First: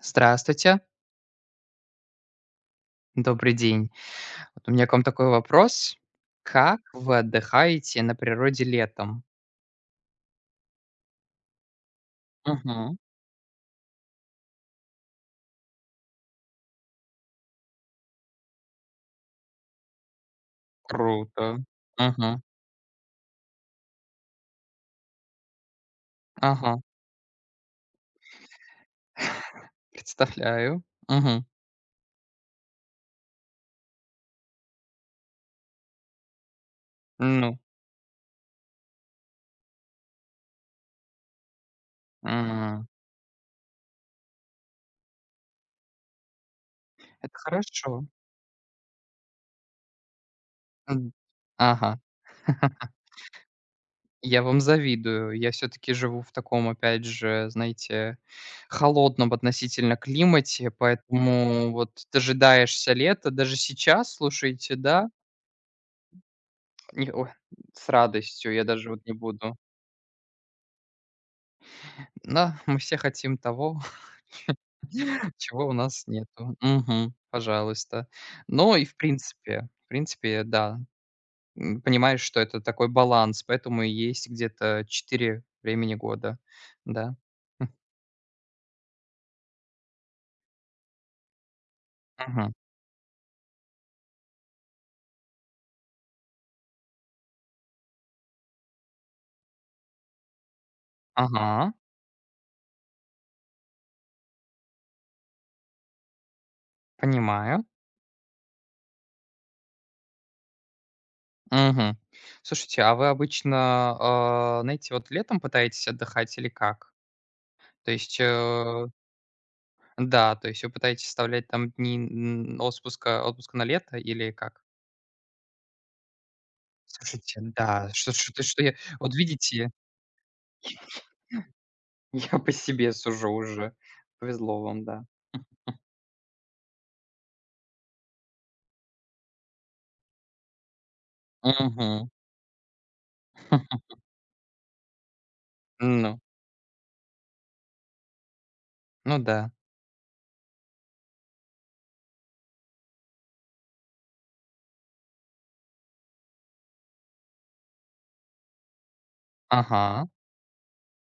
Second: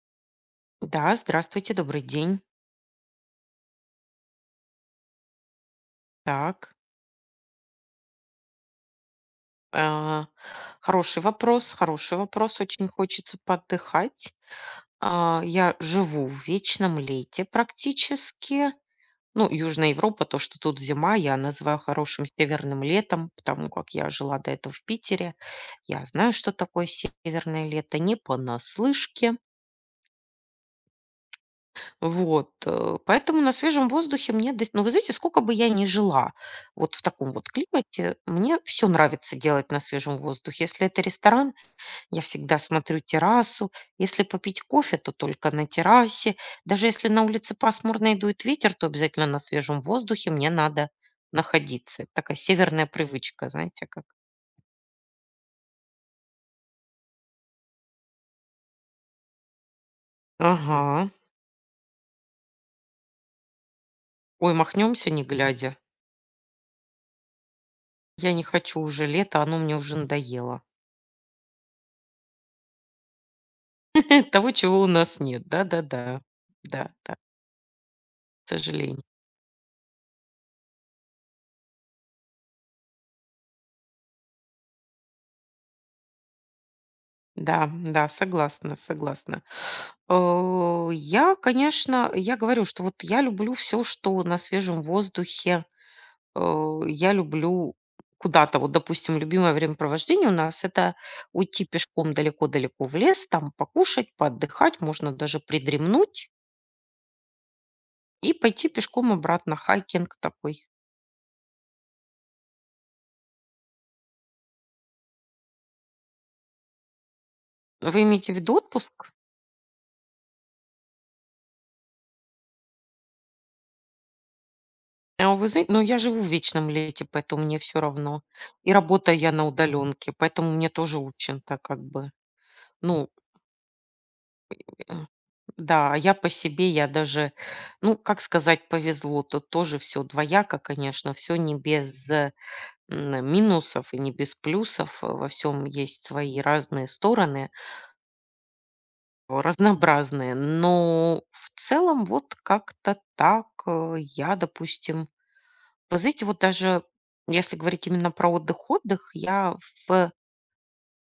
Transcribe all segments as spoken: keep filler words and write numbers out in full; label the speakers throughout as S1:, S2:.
S1: Здравствуйте,
S2: Да, здравствуйте, добрый день.
S1: добрый день. Вот у меня к вам такой вопрос.
S2: Так,
S1: Как вы отдыхаете на природе летом?
S2: а, хороший вопрос, хороший вопрос. Очень
S1: Мгм.
S2: хочется поотдыхать. А, я живу в вечном лете практически. Ну, Южная Европа, то, что тут зима, я
S1: Круто.
S2: называю хорошим
S1: Мгм.
S2: северным летом, потому как я жила до этого в Питере. Я знаю, что
S1: Ага.
S2: такое северное лето, не понаслышке.
S1: Представляю. Мгм.
S2: Вот, э, поэтому на свежем воздухе мне дос ну, вы знаете, сколько бы я ни жила вот в таком вот
S1: Ну,
S2: климате, мне все нравится делать на свежем воздухе. Если это ресторан, я всегда
S1: м,
S2: смотрю террасу, если попить кофе, то только на террасе. Даже если на
S1: это
S2: улице
S1: хорошо.
S2: пасмурно и дует ветер, то обязательно на свежем воздухе мне надо
S1: М, Ага.
S2: находиться. Это такая северная привычка, знаете как.
S1: Я вам завидую. Я все-таки живу в таком, опять же, знаете, холодном относительно климате,
S2: Ага.
S1: поэтому вот дожидаешься лета. Даже сейчас,
S2: Ой,
S1: слушайте,
S2: махнемся
S1: да.
S2: не глядя.
S1: Не ой, с
S2: Я не
S1: радостью, я
S2: хочу
S1: даже вот
S2: уже
S1: не
S2: лето, оно
S1: буду.
S2: мне уже надоело.
S1: Да, мы все хотим того,
S2: Того, чего у нас нет.
S1: чего у нас
S2: Да-да-да.
S1: нету. Мгм.
S2: Да-да,
S1: Пожалуйста.
S2: к
S1: Но и в
S2: сожалению.
S1: принципе, в принципе, да, м, понимаешь, что это такой баланс, поэтому и есть где-то четыре времени года. Да.
S2: Да,
S1: М,
S2: да, согласна, согласна. Э, я, конечно, я
S1: мгм.
S2: говорю, что вот я люблю все что на свежем воздухе. Э, я люблю куда-то. Вот, допустим, любимое времяпровождение у нас — это уйти
S1: Ага,
S2: пешком далеко-далеко в лес, там покушать, поотдыхать, можно даже придремнуть
S1: понимаю.
S2: и пойти пешком обратно. Хайкинг такой.
S1: Мгм. Слушайте, а вы обычно, а, знаете, вот летом пытаетесь отдыхать или как? То
S2: Вы
S1: есть,
S2: имеете в виду
S1: э
S2: отпуск?
S1: да, то есть вы пытаетесь вставлять там дни, м, отпуска отпуска на лето или как?
S2: А вы знаете, ну, я живу в вечном лете,
S1: Слушайте,
S2: поэтому мне все
S1: да, что
S2: равно.
S1: что-то, что
S2: И
S1: я вот
S2: работаю я на
S1: видите,
S2: удаленке, поэтому мне тоже очень-то как бы,
S1: я по себе
S2: ну,
S1: сужу уже. Повезло вам,
S2: э,
S1: да.
S2: да, а я по себе, я даже, ну, как сказать, повезло. Тут тоже все двояко, конечно, все не
S1: Мгм.
S2: без, э, м, минусов и не без плюсов. э, Во всем есть
S1: Ну,
S2: свои разные стороны,
S1: ну
S2: о,
S1: да.
S2: разнообразные. Но в целом вот как-то так, э, я, допустим. Вы знаете, вот даже если говорить именно про отдых-отдых, я
S1: Ага,
S2: в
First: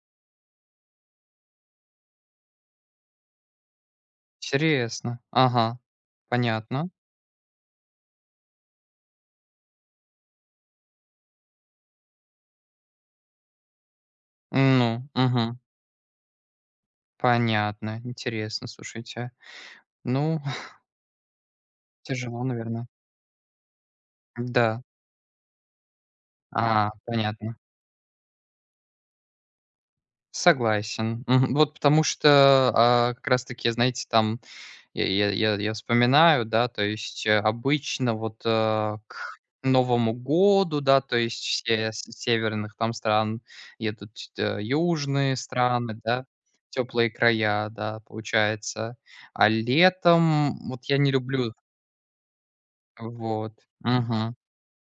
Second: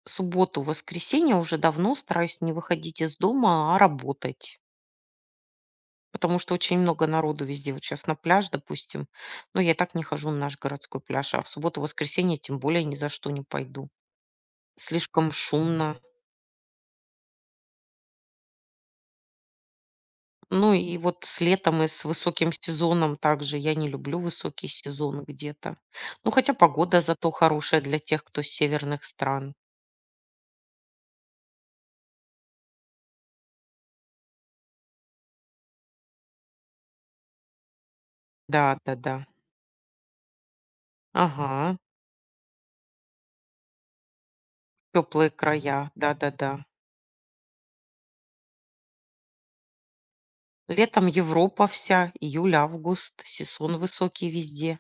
S2: субботу, воскресенье уже давно стараюсь не выходить из дома, а работать.
S1: интересно. Ага,
S2: Потому что очень
S1: понятно.
S2: много народу везде. Вот сейчас на пляж, допустим. Но я и так не хожу на наш городской пляж, а в субботу-воскресенье тем более ни за что не пойду.
S1: Ну,
S2: Слишком
S1: мгм,
S2: шумно.
S1: понятно, интересно, слушайте. Ну,
S2: Ну и вот с летом и с
S1: тяжело,
S2: высоким
S1: наверное.
S2: сезоном также. Я не люблю высокий
S1: Да.
S2: сезон где-то. Ну хотя
S1: А,
S2: погода зато
S1: понятно.
S2: хорошая для тех, кто с северных стран.
S1: Согласен. Мгм. Вот потому что, а, как раз таки, знаете, там. Я я я я вспоминаю, да, то есть, э, обычно вот, э,
S2: Да-да-да.
S1: к Новому году, да, то есть
S2: Ага.
S1: все с северных там стран едут, э,
S2: Теплые
S1: южные
S2: края,
S1: страны, да,
S2: да-да-да.
S1: теплые края, да, получается. А летом вот я
S2: Летом
S1: не люблю
S2: Европа вся, июль, август,
S1: вот.
S2: сезон высокий
S1: Мгм.
S2: везде.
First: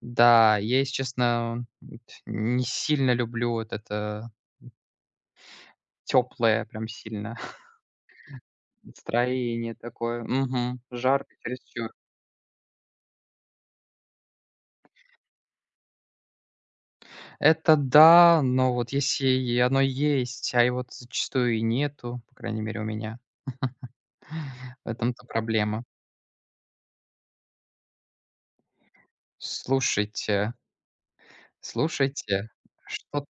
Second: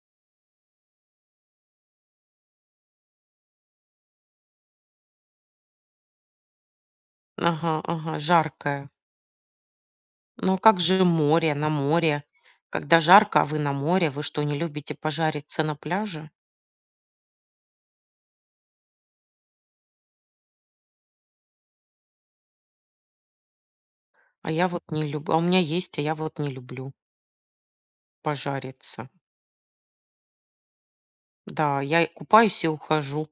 S1: Да, я, если честно, вот не сильно люблю вот это теплое, прям сильно
S2: Ага, ага, жаркое.
S1: настроение такое.
S2: Ну а как
S1: Мгм.
S2: же
S1: Жарко
S2: море, на
S1: чересчур.
S2: море? Когда жарко, а вы на море, вы что, не любите пожариться на пляже?
S1: Это да, но вот если и оно есть, а его зачастую и нету, по крайней мере, у меня,
S2: А я вот
S1: в
S2: не
S1: этом-то
S2: люблю. А у меня
S1: проблема.
S2: есть, а я вот не люблю пожариться.
S1: Слушайте,
S2: Да, я и
S1: слушайте,
S2: купаюсь и
S1: что.
S2: ухожу.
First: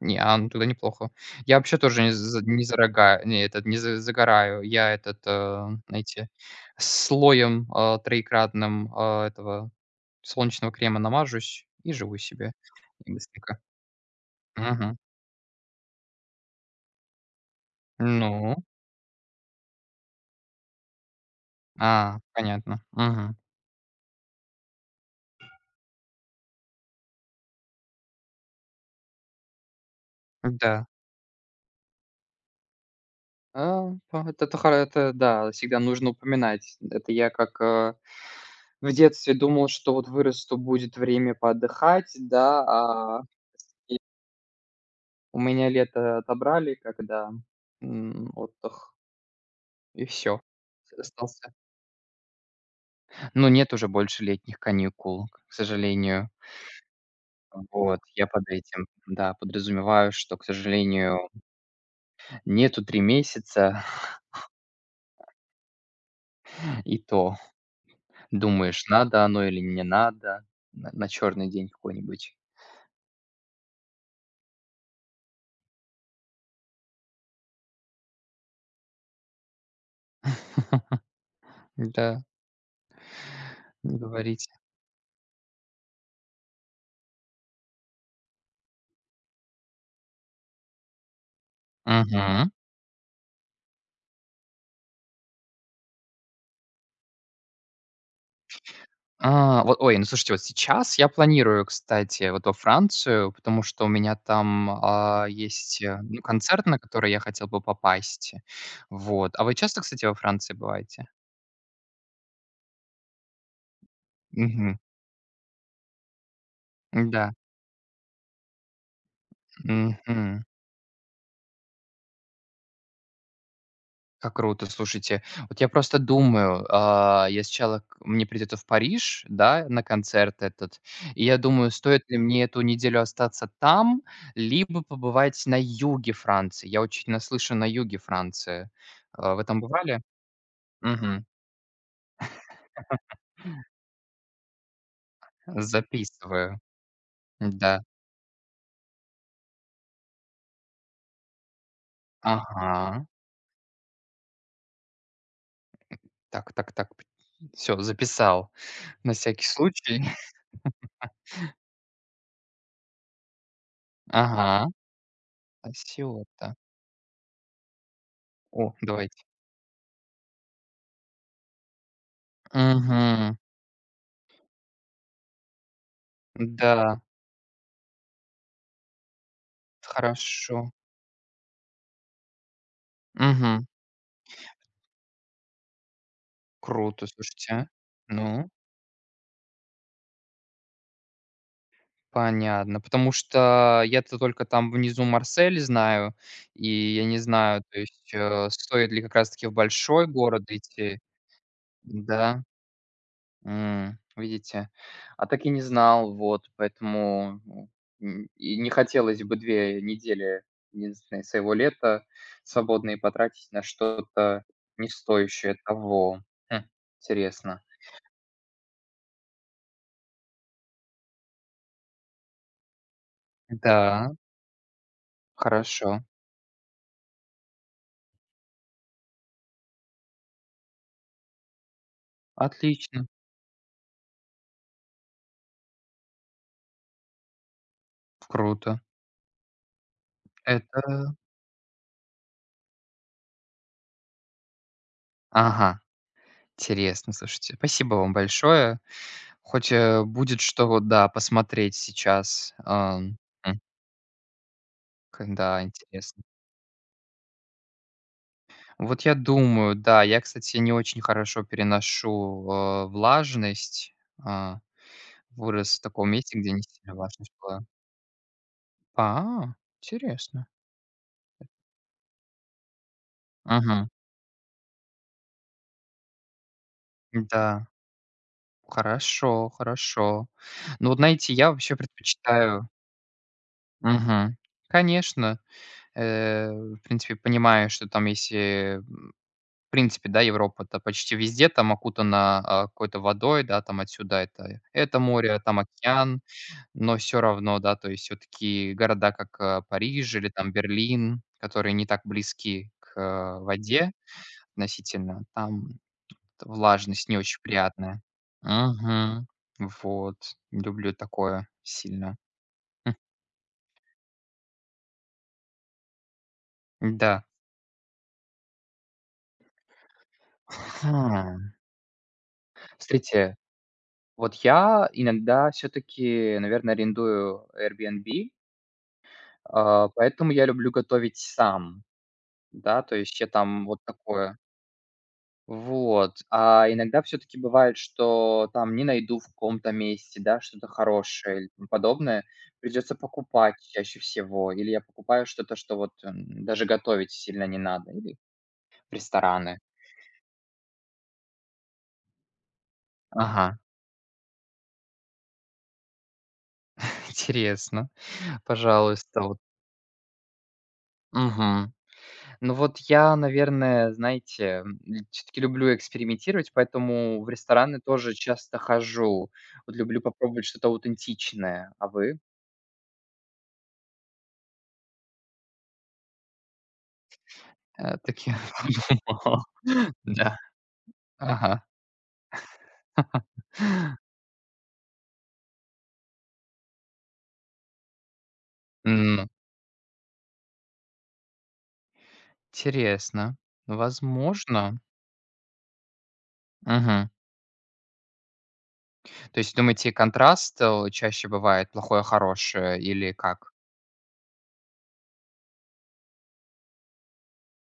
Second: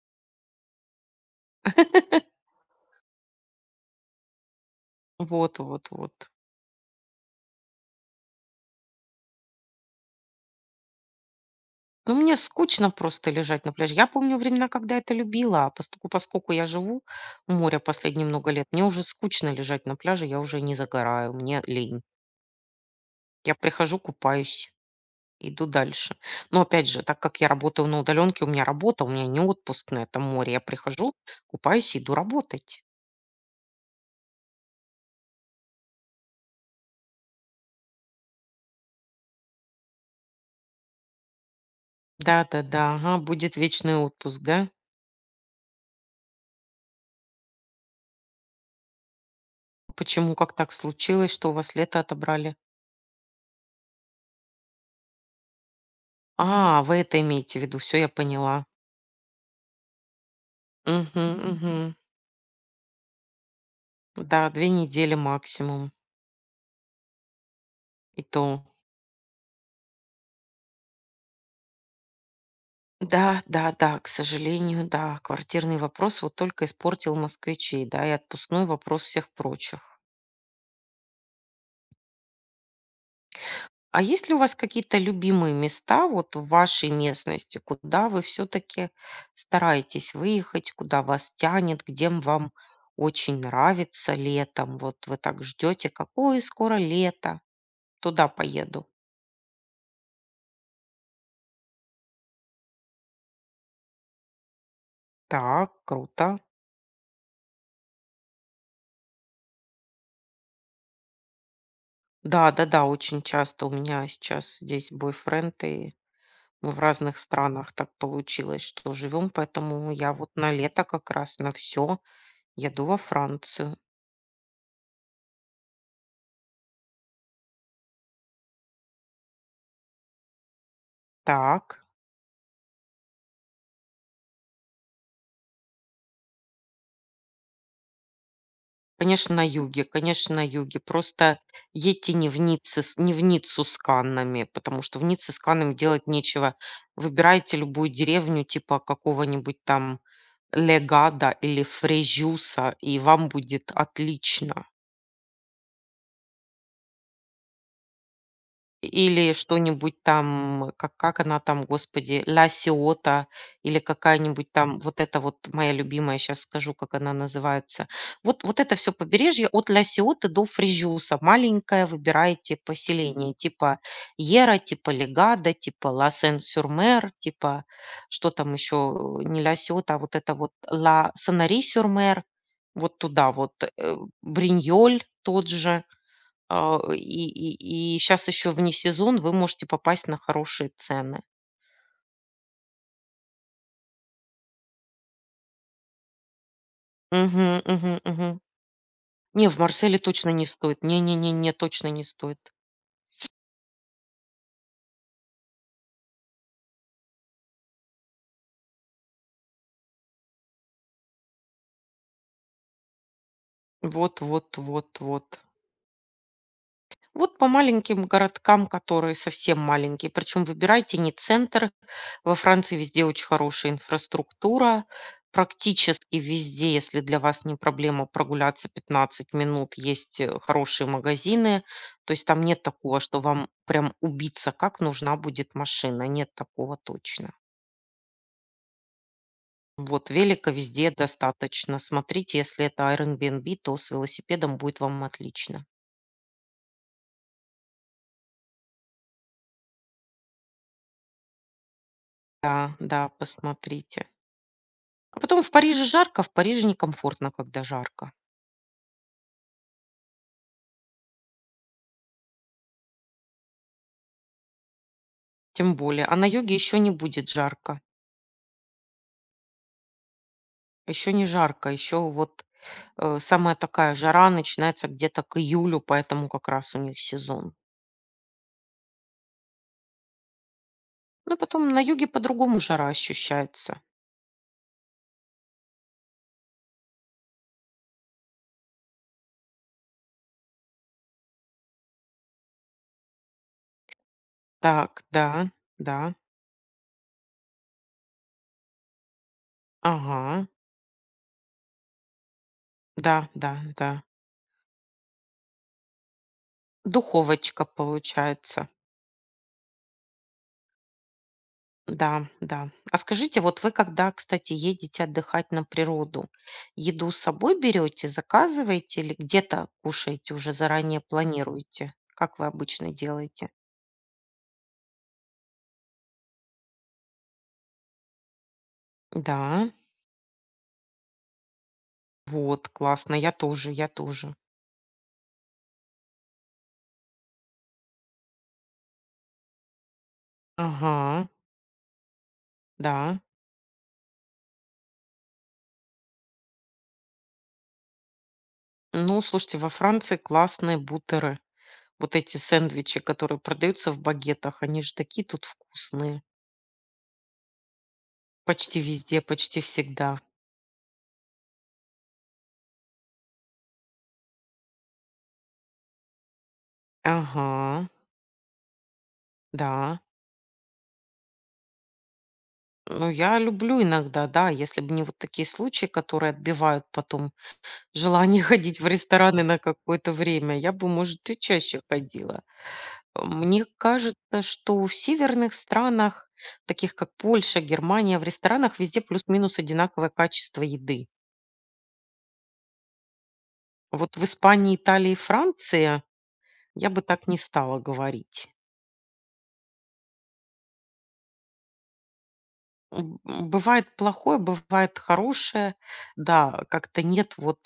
S1: Не, а, ну туда неплохо. Я вообще тоже не за не зарога не этот, не за загораю. Я этот,
S2: Вот,
S1: э,
S2: вот, вот.
S1: знаете, слоем, а, троекратным, а, этого солнечного крема намажусь и
S2: Ну,
S1: живу
S2: мне
S1: себе.
S2: скучно
S1: И
S2: просто
S1: быстренько.
S2: лежать на пляже. Я помню времена, когда
S1: Мгм.
S2: это любила, а поскольку, поскольку я живу у моря последние много
S1: Ну,
S2: лет, мне уже скучно лежать на пляже, я уже не загораю, мне лень.
S1: а, понятно. Мгм.
S2: Я прихожу, купаюсь, иду дальше. Но опять же, так как я работаю на удаленке, у меня работа, у меня не отпуск на этом море. Я
S1: Да.
S2: прихожу, купаюсь, иду работать.
S1: А, а, вот это хоро это да, всегда нужно упоминать. Это я как, э, в детстве думал, что вот вырасту, будет время поотдыхать, да,
S2: Да-да-да, ага,
S1: а
S2: будет вечный отпуск, да?
S1: у меня лето отобрали, когда, м, отдых, и
S2: Почему,
S1: все.
S2: как так
S1: С
S2: случилось, что у
S1: остался
S2: вас лето отобрали?
S1: но нет уже больше летних каникул, к сожалению.
S2: А, вы это имеете в виду, все
S1: Вот,
S2: я
S1: я под
S2: поняла.
S1: этим, да, подразумеваю, что, к
S2: Угу,
S1: сожалению,
S2: угу.
S1: нету три месяца,
S2: Да, две недели максимум,
S1: и то
S2: и то.
S1: думаешь, надо оно или не надо, на на черный день какой-нибудь.
S2: Да, да, да, к сожалению, да, квартирный вопрос вот только испортил москвичей, да, и отпускной вопрос всех прочих.
S1: Да. Не
S2: А есть ли у
S1: говорите.
S2: вас какие-то любимые места вот в вашей местности, куда вы все-таки стараетесь выехать, куда вас тянет, где м
S1: Мгм.
S2: вам очень нравится летом? Вот вы так ждете, какое скоро лето, туда поеду.
S1: А, вот, ой, ну слушайте, вот сейчас я планирую, кстати, вот во Францию, потому что у меня там, а,
S2: Так,
S1: есть, э, ну,
S2: круто.
S1: концерт, на который я хотел бы попасть. Вот. А вы часто, кстати, во Франции бываете?
S2: Да-да-да, очень часто у меня сейчас
S1: Мгм.
S2: здесь бойфренд, и мы в разных
S1: Да.
S2: странах так получилось, что живем, поэтому я вот
S1: Мгм.
S2: на лето как раз на все еду во Францию.
S1: Как круто, слушайте. Вот я просто думаю, а, я сначала к мне придется в Париж, да, на концерт этот, и я думаю,
S2: Так,
S1: стоит ли мне эту неделю остаться там, либо побывать на юге Франции. Я очень наслышан на юге Франции.
S2: конечно,
S1: А, вы
S2: на
S1: там
S2: юге,
S1: бывали?
S2: конечно, на юге.
S1: Мгм.
S2: Просто едьте не в, Ницце, с- не в Ниццу с Каннами, потому что в Ницце с Каннами делать нечего.
S1: Записываю.
S2: Выбирайте
S1: Да.
S2: любую деревню типа какого-нибудь там Легада или Фрежюса, и
S1: Ага.
S2: вам будет отлично.
S1: Так так так. Все, записал на
S2: Или
S1: всякий
S2: что-нибудь
S1: случай.
S2: там, как как она там, господи, "Ля Сиота" или какая-нибудь
S1: Ага.
S2: там, вот это вот моя любимая, сейчас
S1: Осиота.
S2: скажу, как она называется. Вот вот
S1: О,
S2: это все
S1: давайте.
S2: побережье от "Ля Сиоты" до Фрежюса. Маленькое выбираете поселение
S1: Мгм.
S2: типа Ера, типа Легада типа
S1: Да,
S2: Ла-Сен-Сюр-Мер, типа что там еще, э, не "Ля Сиота", а вот это вот
S1: хорошо.
S2: "Ла Санари-Сюр-Мер". Вот туда вот,
S1: Мгм.
S2: э, Бриньоль тот же. А,
S1: Круто,
S2: и и
S1: слушайте.
S2: и сейчас еще
S1: Ну,
S2: вне сезон вы можете попасть на хорошие цены.
S1: понятно. Потому что я-то только там внизу Марсель знаю, и я не
S2: Мгм,
S1: знаю, то
S2: мгм,
S1: есть,
S2: мгм.
S1: э, стоит ли как раз-таки
S2: Не,
S1: в
S2: в Марселе
S1: большой
S2: точно
S1: город
S2: не стоит.
S1: идти.
S2: Не не не не, точно не
S1: Да?
S2: стоит.
S1: М, видите? А так и не знал, вот, поэтому, ну, м, и не хотелось бы две недели единственные своего лета свободные потратить на
S2: Вот
S1: что-то
S2: вот
S1: не
S2: вот вот.
S1: стоящее того. Хм,
S2: Вот по
S1: интересно.
S2: маленьким городкам, которые совсем маленькие, причем выбирайте не центр. Во Франции везде очень хорошая
S1: Да,
S2: инфраструктура.
S1: хорошо,
S2: Практически везде, если для вас не проблема прогуляться пятнадцать минут, есть э, хорошие магазины. То есть там нет такого,
S1: отлично.
S2: что вам прям убиться, как нужна будет машина. Нет такого точно.
S1: Круто.
S2: Вот велика
S1: Это
S2: везде достаточно. Смотрите, если это Airbnb, то с велосипедом будет вам отлично.
S1: Ага, интересно, слушайте. Спасибо вам большое. Хоть, э, будет что вот, да, посмотреть сейчас.
S2: Да, да,
S1: Ам, м,
S2: посмотрите. А
S1: к
S2: потом в
S1: да,
S2: Париже жарко, а
S1: интересно.
S2: в Париже некомфортно, когда жарко.
S1: Вот я думаю, да, я, кстати, не очень хорошо переношу, э, влажность. А,
S2: Тем
S1: Вырос в
S2: более.
S1: таком
S2: А на
S1: месте, где
S2: юге
S1: не
S2: еще не
S1: сильно
S2: будет
S1: влажность была.
S2: жарко.
S1: А, интересно.
S2: Еще не жарко. Еще вот э, самая
S1: Ага.
S2: такая жара начинается где-то к июлю, поэтому как раз у них сезон.
S1: Да. Хорошо, хорошо. Ну, вот знаете,
S2: Ну и
S1: я
S2: потом
S1: вообще
S2: на юге по-другому
S1: предпочитаю.
S2: жара ощущается.
S1: Мгм. Конечно. Э, в принципе, понимаю, что там есть, э, в принципе, да, Европа-то почти везде там окутана, а, какой-то водой, да, там отсюда это это
S2: Так, да,
S1: море, а там
S2: да,
S1: океан, но все равно, да, то есть все таки города, как, а, Париж или
S2: ага,
S1: там Берлин, которые не так близки к,
S2: да,
S1: а,
S2: да,
S1: воде
S2: да.
S1: относительно, там влажность не очень
S2: Духовочка
S1: приятная.
S2: получается.
S1: Мгм. Вот, люблю такое сильно.
S2: Да, да. А скажите, вот вы когда, кстати, едете отдыхать на природу,
S1: М,
S2: еду с
S1: да.
S2: собой берете, заказываете или где-то кушаете, уже заранее
S1: Хм.
S2: планируете? Как вы обычно
S1: Смотрите.
S2: делаете?
S1: Вот я иногда все таки наверное, арендую Airbnb,
S2: Да,
S1: а, поэтому я люблю готовить сам.
S2: вот,
S1: Да, то
S2: классно,
S1: есть я
S2: я
S1: там
S2: тоже,
S1: вот
S2: я тоже.
S1: такое. Вот. А иногда все таки бывает, что там не найду в каком-то месте, да, что-то
S2: Ага,
S1: хорошее или тому подобное. Придется
S2: да.
S1: покупать чаще всего. Или я покупаю что-то, что вот, м, даже готовить сильно не надо. Или в
S2: Ну, слушайте,
S1: рестораны.
S2: во Франции классные бутеры. Вот эти сэндвичи, которые
S1: Ага,
S2: продаются в багетах, они же такие тут вкусные.
S1: интересно.
S2: Почти везде,
S1: Пожалуйста, вот.
S2: почти всегда.
S1: Мгм. Ну вот я, наверное, знаете, все таки люблю экспериментировать, поэтому в рестораны
S2: Ага,
S1: тоже часто хожу. Вот
S2: да.
S1: люблю попробовать что-то аутентичное. А вы?
S2: Ну, я люблю иногда, да, если бы не вот такие случаи, которые отбивают потом
S1: Э, так я
S2: желание ходить в рестораны
S1: подумал.
S2: на какое-то
S1: Да.
S2: время, я бы, может, и
S1: Ага.
S2: чаще ходила. Мне кажется, что в северных странах, таких как Польша, Германия, в ресторанах везде
S1: М,
S2: плюс-минус одинаковое качество еды.
S1: Интересно.
S2: Вот в Испании,
S1: Возможно.
S2: Италии и Франции я бы
S1: Мгм.
S2: так не стала говорить.
S1: То есть, думаете, контраст, э, чаще бывает плохое, хорошее или
S2: М, м,
S1: как?
S2: бывает плохое, бывает хорошее. Да, как-то нет вот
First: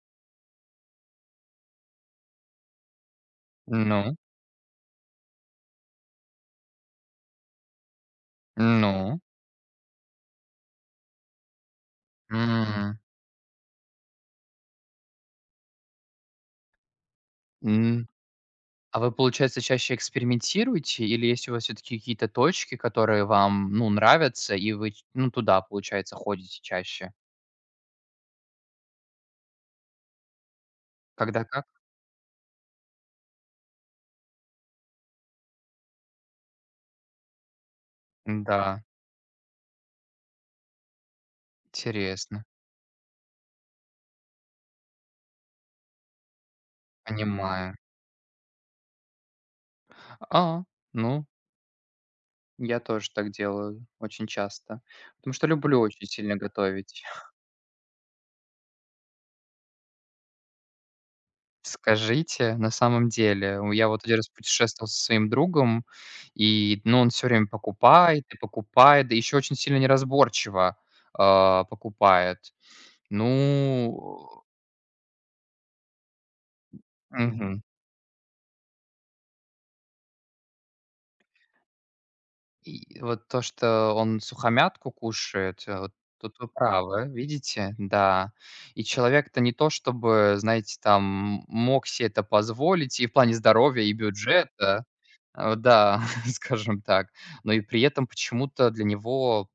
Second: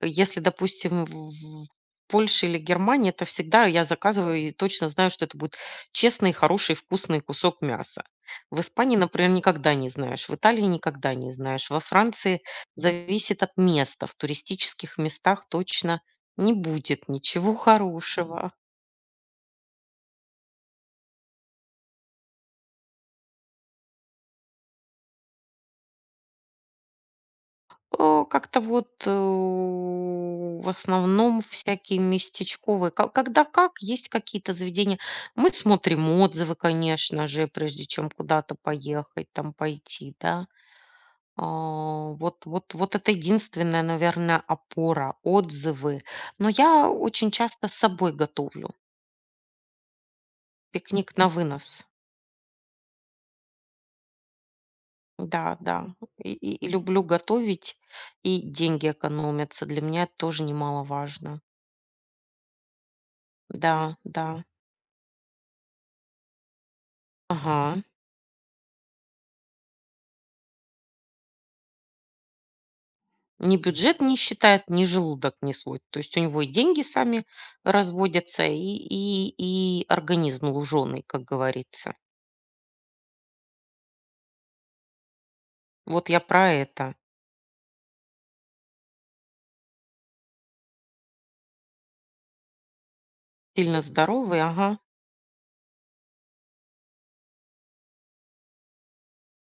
S2: э, если, допустим, в Польше или Германии, это всегда я
S1: Ну,
S2: заказываю и точно знаю, что это будет честный, хороший, вкусный кусок мяса. В Испании,
S1: ну,
S2: например, никогда не знаешь, в Италии никогда не знаешь, во Франции
S1: м,
S2: зависит от места. В туристических местах точно не будет ничего
S1: м.
S2: хорошего.
S1: А вы, получается, чаще экспериментируете или есть у вас все таки какие-то точки, которые вам, ну, нравятся, и вы ч ну, туда, получается, ходите чаще?
S2: Э, как-то вот, э, в основном
S1: Когда как?
S2: всякие местечковые. Ко Когда как, есть какие-то заведения. Мы смотрим отзывы, конечно же, прежде чем куда-то
S1: Да,
S2: поехать, там пойти, да. А,
S1: интересно,
S2: вот вот вот это единственная, наверное, опора, отзывы. Но я очень часто с
S1: понимаю.
S2: собой готовлю.
S1: А,
S2: Пикник на
S1: ну,
S2: вынос.
S1: я тоже так делаю очень часто, потому что
S2: Да,
S1: люблю
S2: да.
S1: очень
S2: И
S1: сильно
S2: и и
S1: готовить.
S2: люблю готовить, и деньги экономятся. Для меня это тоже немаловажно.
S1: Скажите, на самом деле, у я
S2: Да,
S1: вот один раз
S2: да.
S1: путешествовал со своим другом, и, ну, он все время
S2: Ага.
S1: покупает и покупает, да еще очень сильно неразборчиво, а, покупает.
S2: Ни бюджет не
S1: Ну,
S2: считает, ни желудок не свой. То есть у него и деньги сами
S1: мгм.
S2: разводятся, и, и, и организм луженый, как говорится.
S1: И вот то, что он сухомятку кушает, э, вот
S2: Вот я
S1: тут вы
S2: про это.
S1: правы, видите, да. И человек-то не то чтобы, знаете, там, мог себе это позволить и в плане
S2: Сильно
S1: здоровья, и
S2: здоровый, ага.
S1: бюджета, э, да, скажем так. Но и при этом почему-то для него,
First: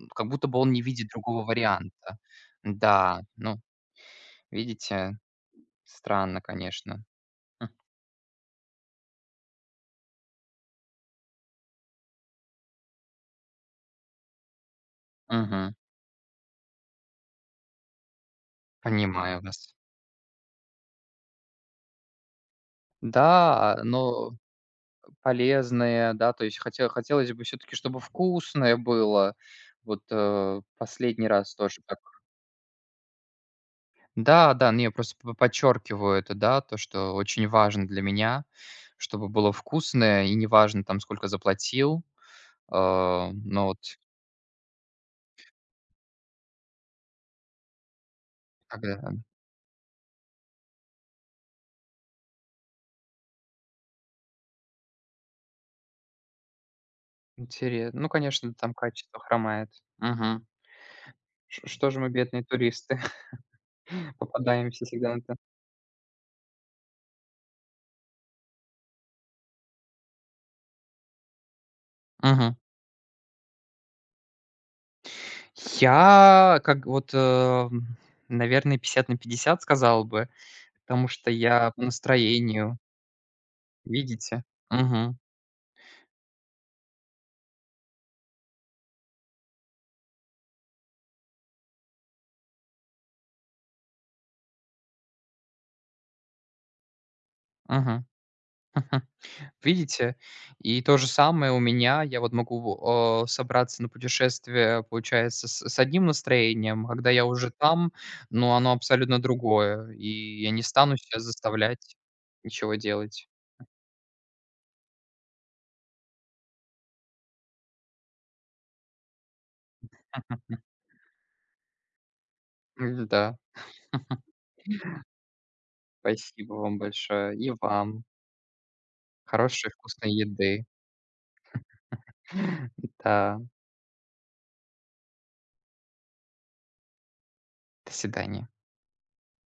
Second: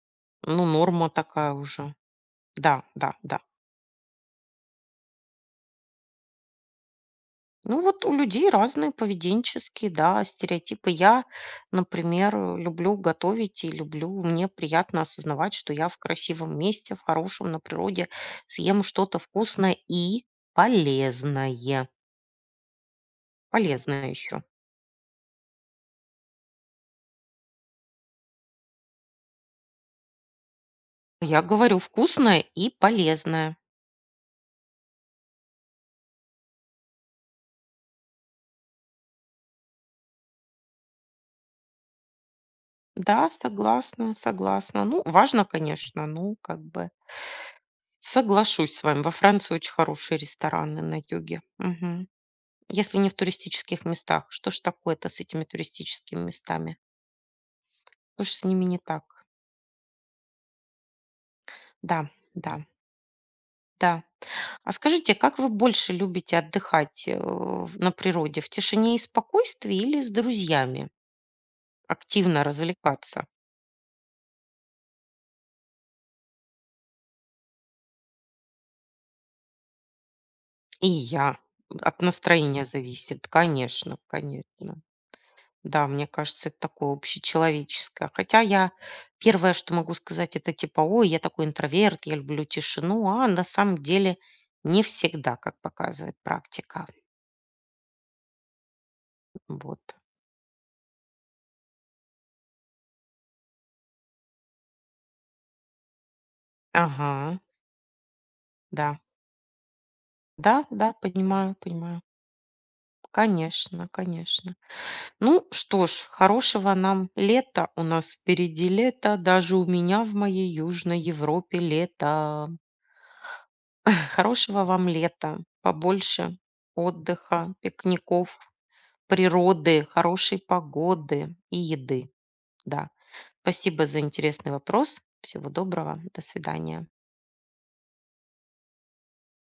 S1: м, как будто бы
S2: Ну,
S1: он не
S2: норма
S1: видит другого
S2: такая уже.
S1: варианта.
S2: Да, да,
S1: Да,
S2: да.
S1: ну, видите, странно, конечно. М,
S2: Ну, вот у людей разные поведенческие, да, стереотипы. Я, например, э, люблю готовить и люблю, мне приятно осознавать, что
S1: мгм.
S2: я в красивом месте, в хорошем, на природе, съем что-то
S1: Понимаю
S2: вкусное
S1: вас.
S2: и полезное.
S1: Да,
S2: Полезное
S1: но.
S2: еще.
S1: Полезные, да, то есть хотел хотелось бы все таки чтобы вкусное было. Вот, э, последний
S2: Я
S1: раз
S2: говорю,
S1: тоже так.
S2: вкусное и полезное.
S1: Да, да, ну, я просто п подчеркиваю это, да, то, что очень важно для меня, чтобы было вкусное, и неважно там, сколько заплатил. Э,
S2: Да,
S1: но вот
S2: согласна, согласна. Ну, важно, конечно, ну, как бы соглашусь с
S1: когда
S2: вами. Во Франции очень хорошие рестораны на юге. Мгм. Если не в туристических местах. Что ж такое-то с этими туристическими местами?
S1: ну,
S2: Что ж с
S1: конечно,
S2: ними
S1: там
S2: не
S1: качество
S2: так?
S1: хромает. Мгм. Ш что же мы,
S2: Да,
S1: бедные
S2: да,
S1: туристы,
S2: да. А
S1: попадаемся
S2: скажите,
S1: всегда на то?
S2: как вы больше любите отдыхать э, в- на природе? В тишине и спокойствии или с друзьями? Активно
S1: Мгм.
S2: развлекаться?
S1: Я как вот, э, м, наверное, пятьдесят на пятьдесят сказал бы.
S2: И
S1: Потому что
S2: я.
S1: я по
S2: От настроения
S1: настроению,
S2: зависит, конечно,
S1: видите?
S2: конечно.
S1: Мгм,
S2: Да, мне кажется, это такое общечеловеческое. Хотя я первое, что могу сказать, это типа, ой, я такой интроверт, я люблю тишину, а на самом деле не всегда, как показывает практика.
S1: мгм.
S2: Вот.
S1: Видите? И то же самое у меня. Я вот могу, э, собраться на путешествие, получается, с с одним настроением, а когда я
S2: Ага,
S1: уже там, но оно
S2: да.
S1: абсолютно другое, и я не
S2: Да, да,
S1: стану себя
S2: понимаю,
S1: заставлять
S2: понимаю.
S1: ничего делать.
S2: Конечно, конечно. Ну что ж, хорошего нам лета. У нас впереди лето, даже у меня в моей Южной Европе лето.
S1: М-да,
S2: Хорошего вам лета, побольше
S1: спасибо вам большое. И
S2: отдыха,
S1: вам.
S2: пикников,
S1: Хорошей
S2: природы,
S1: вкусной
S2: хорошей
S1: еды.
S2: погоды и еды. Да.
S1: Да,
S2: Спасибо за интересный вопрос. Всего доброго. До свидания.
S1: до свидания.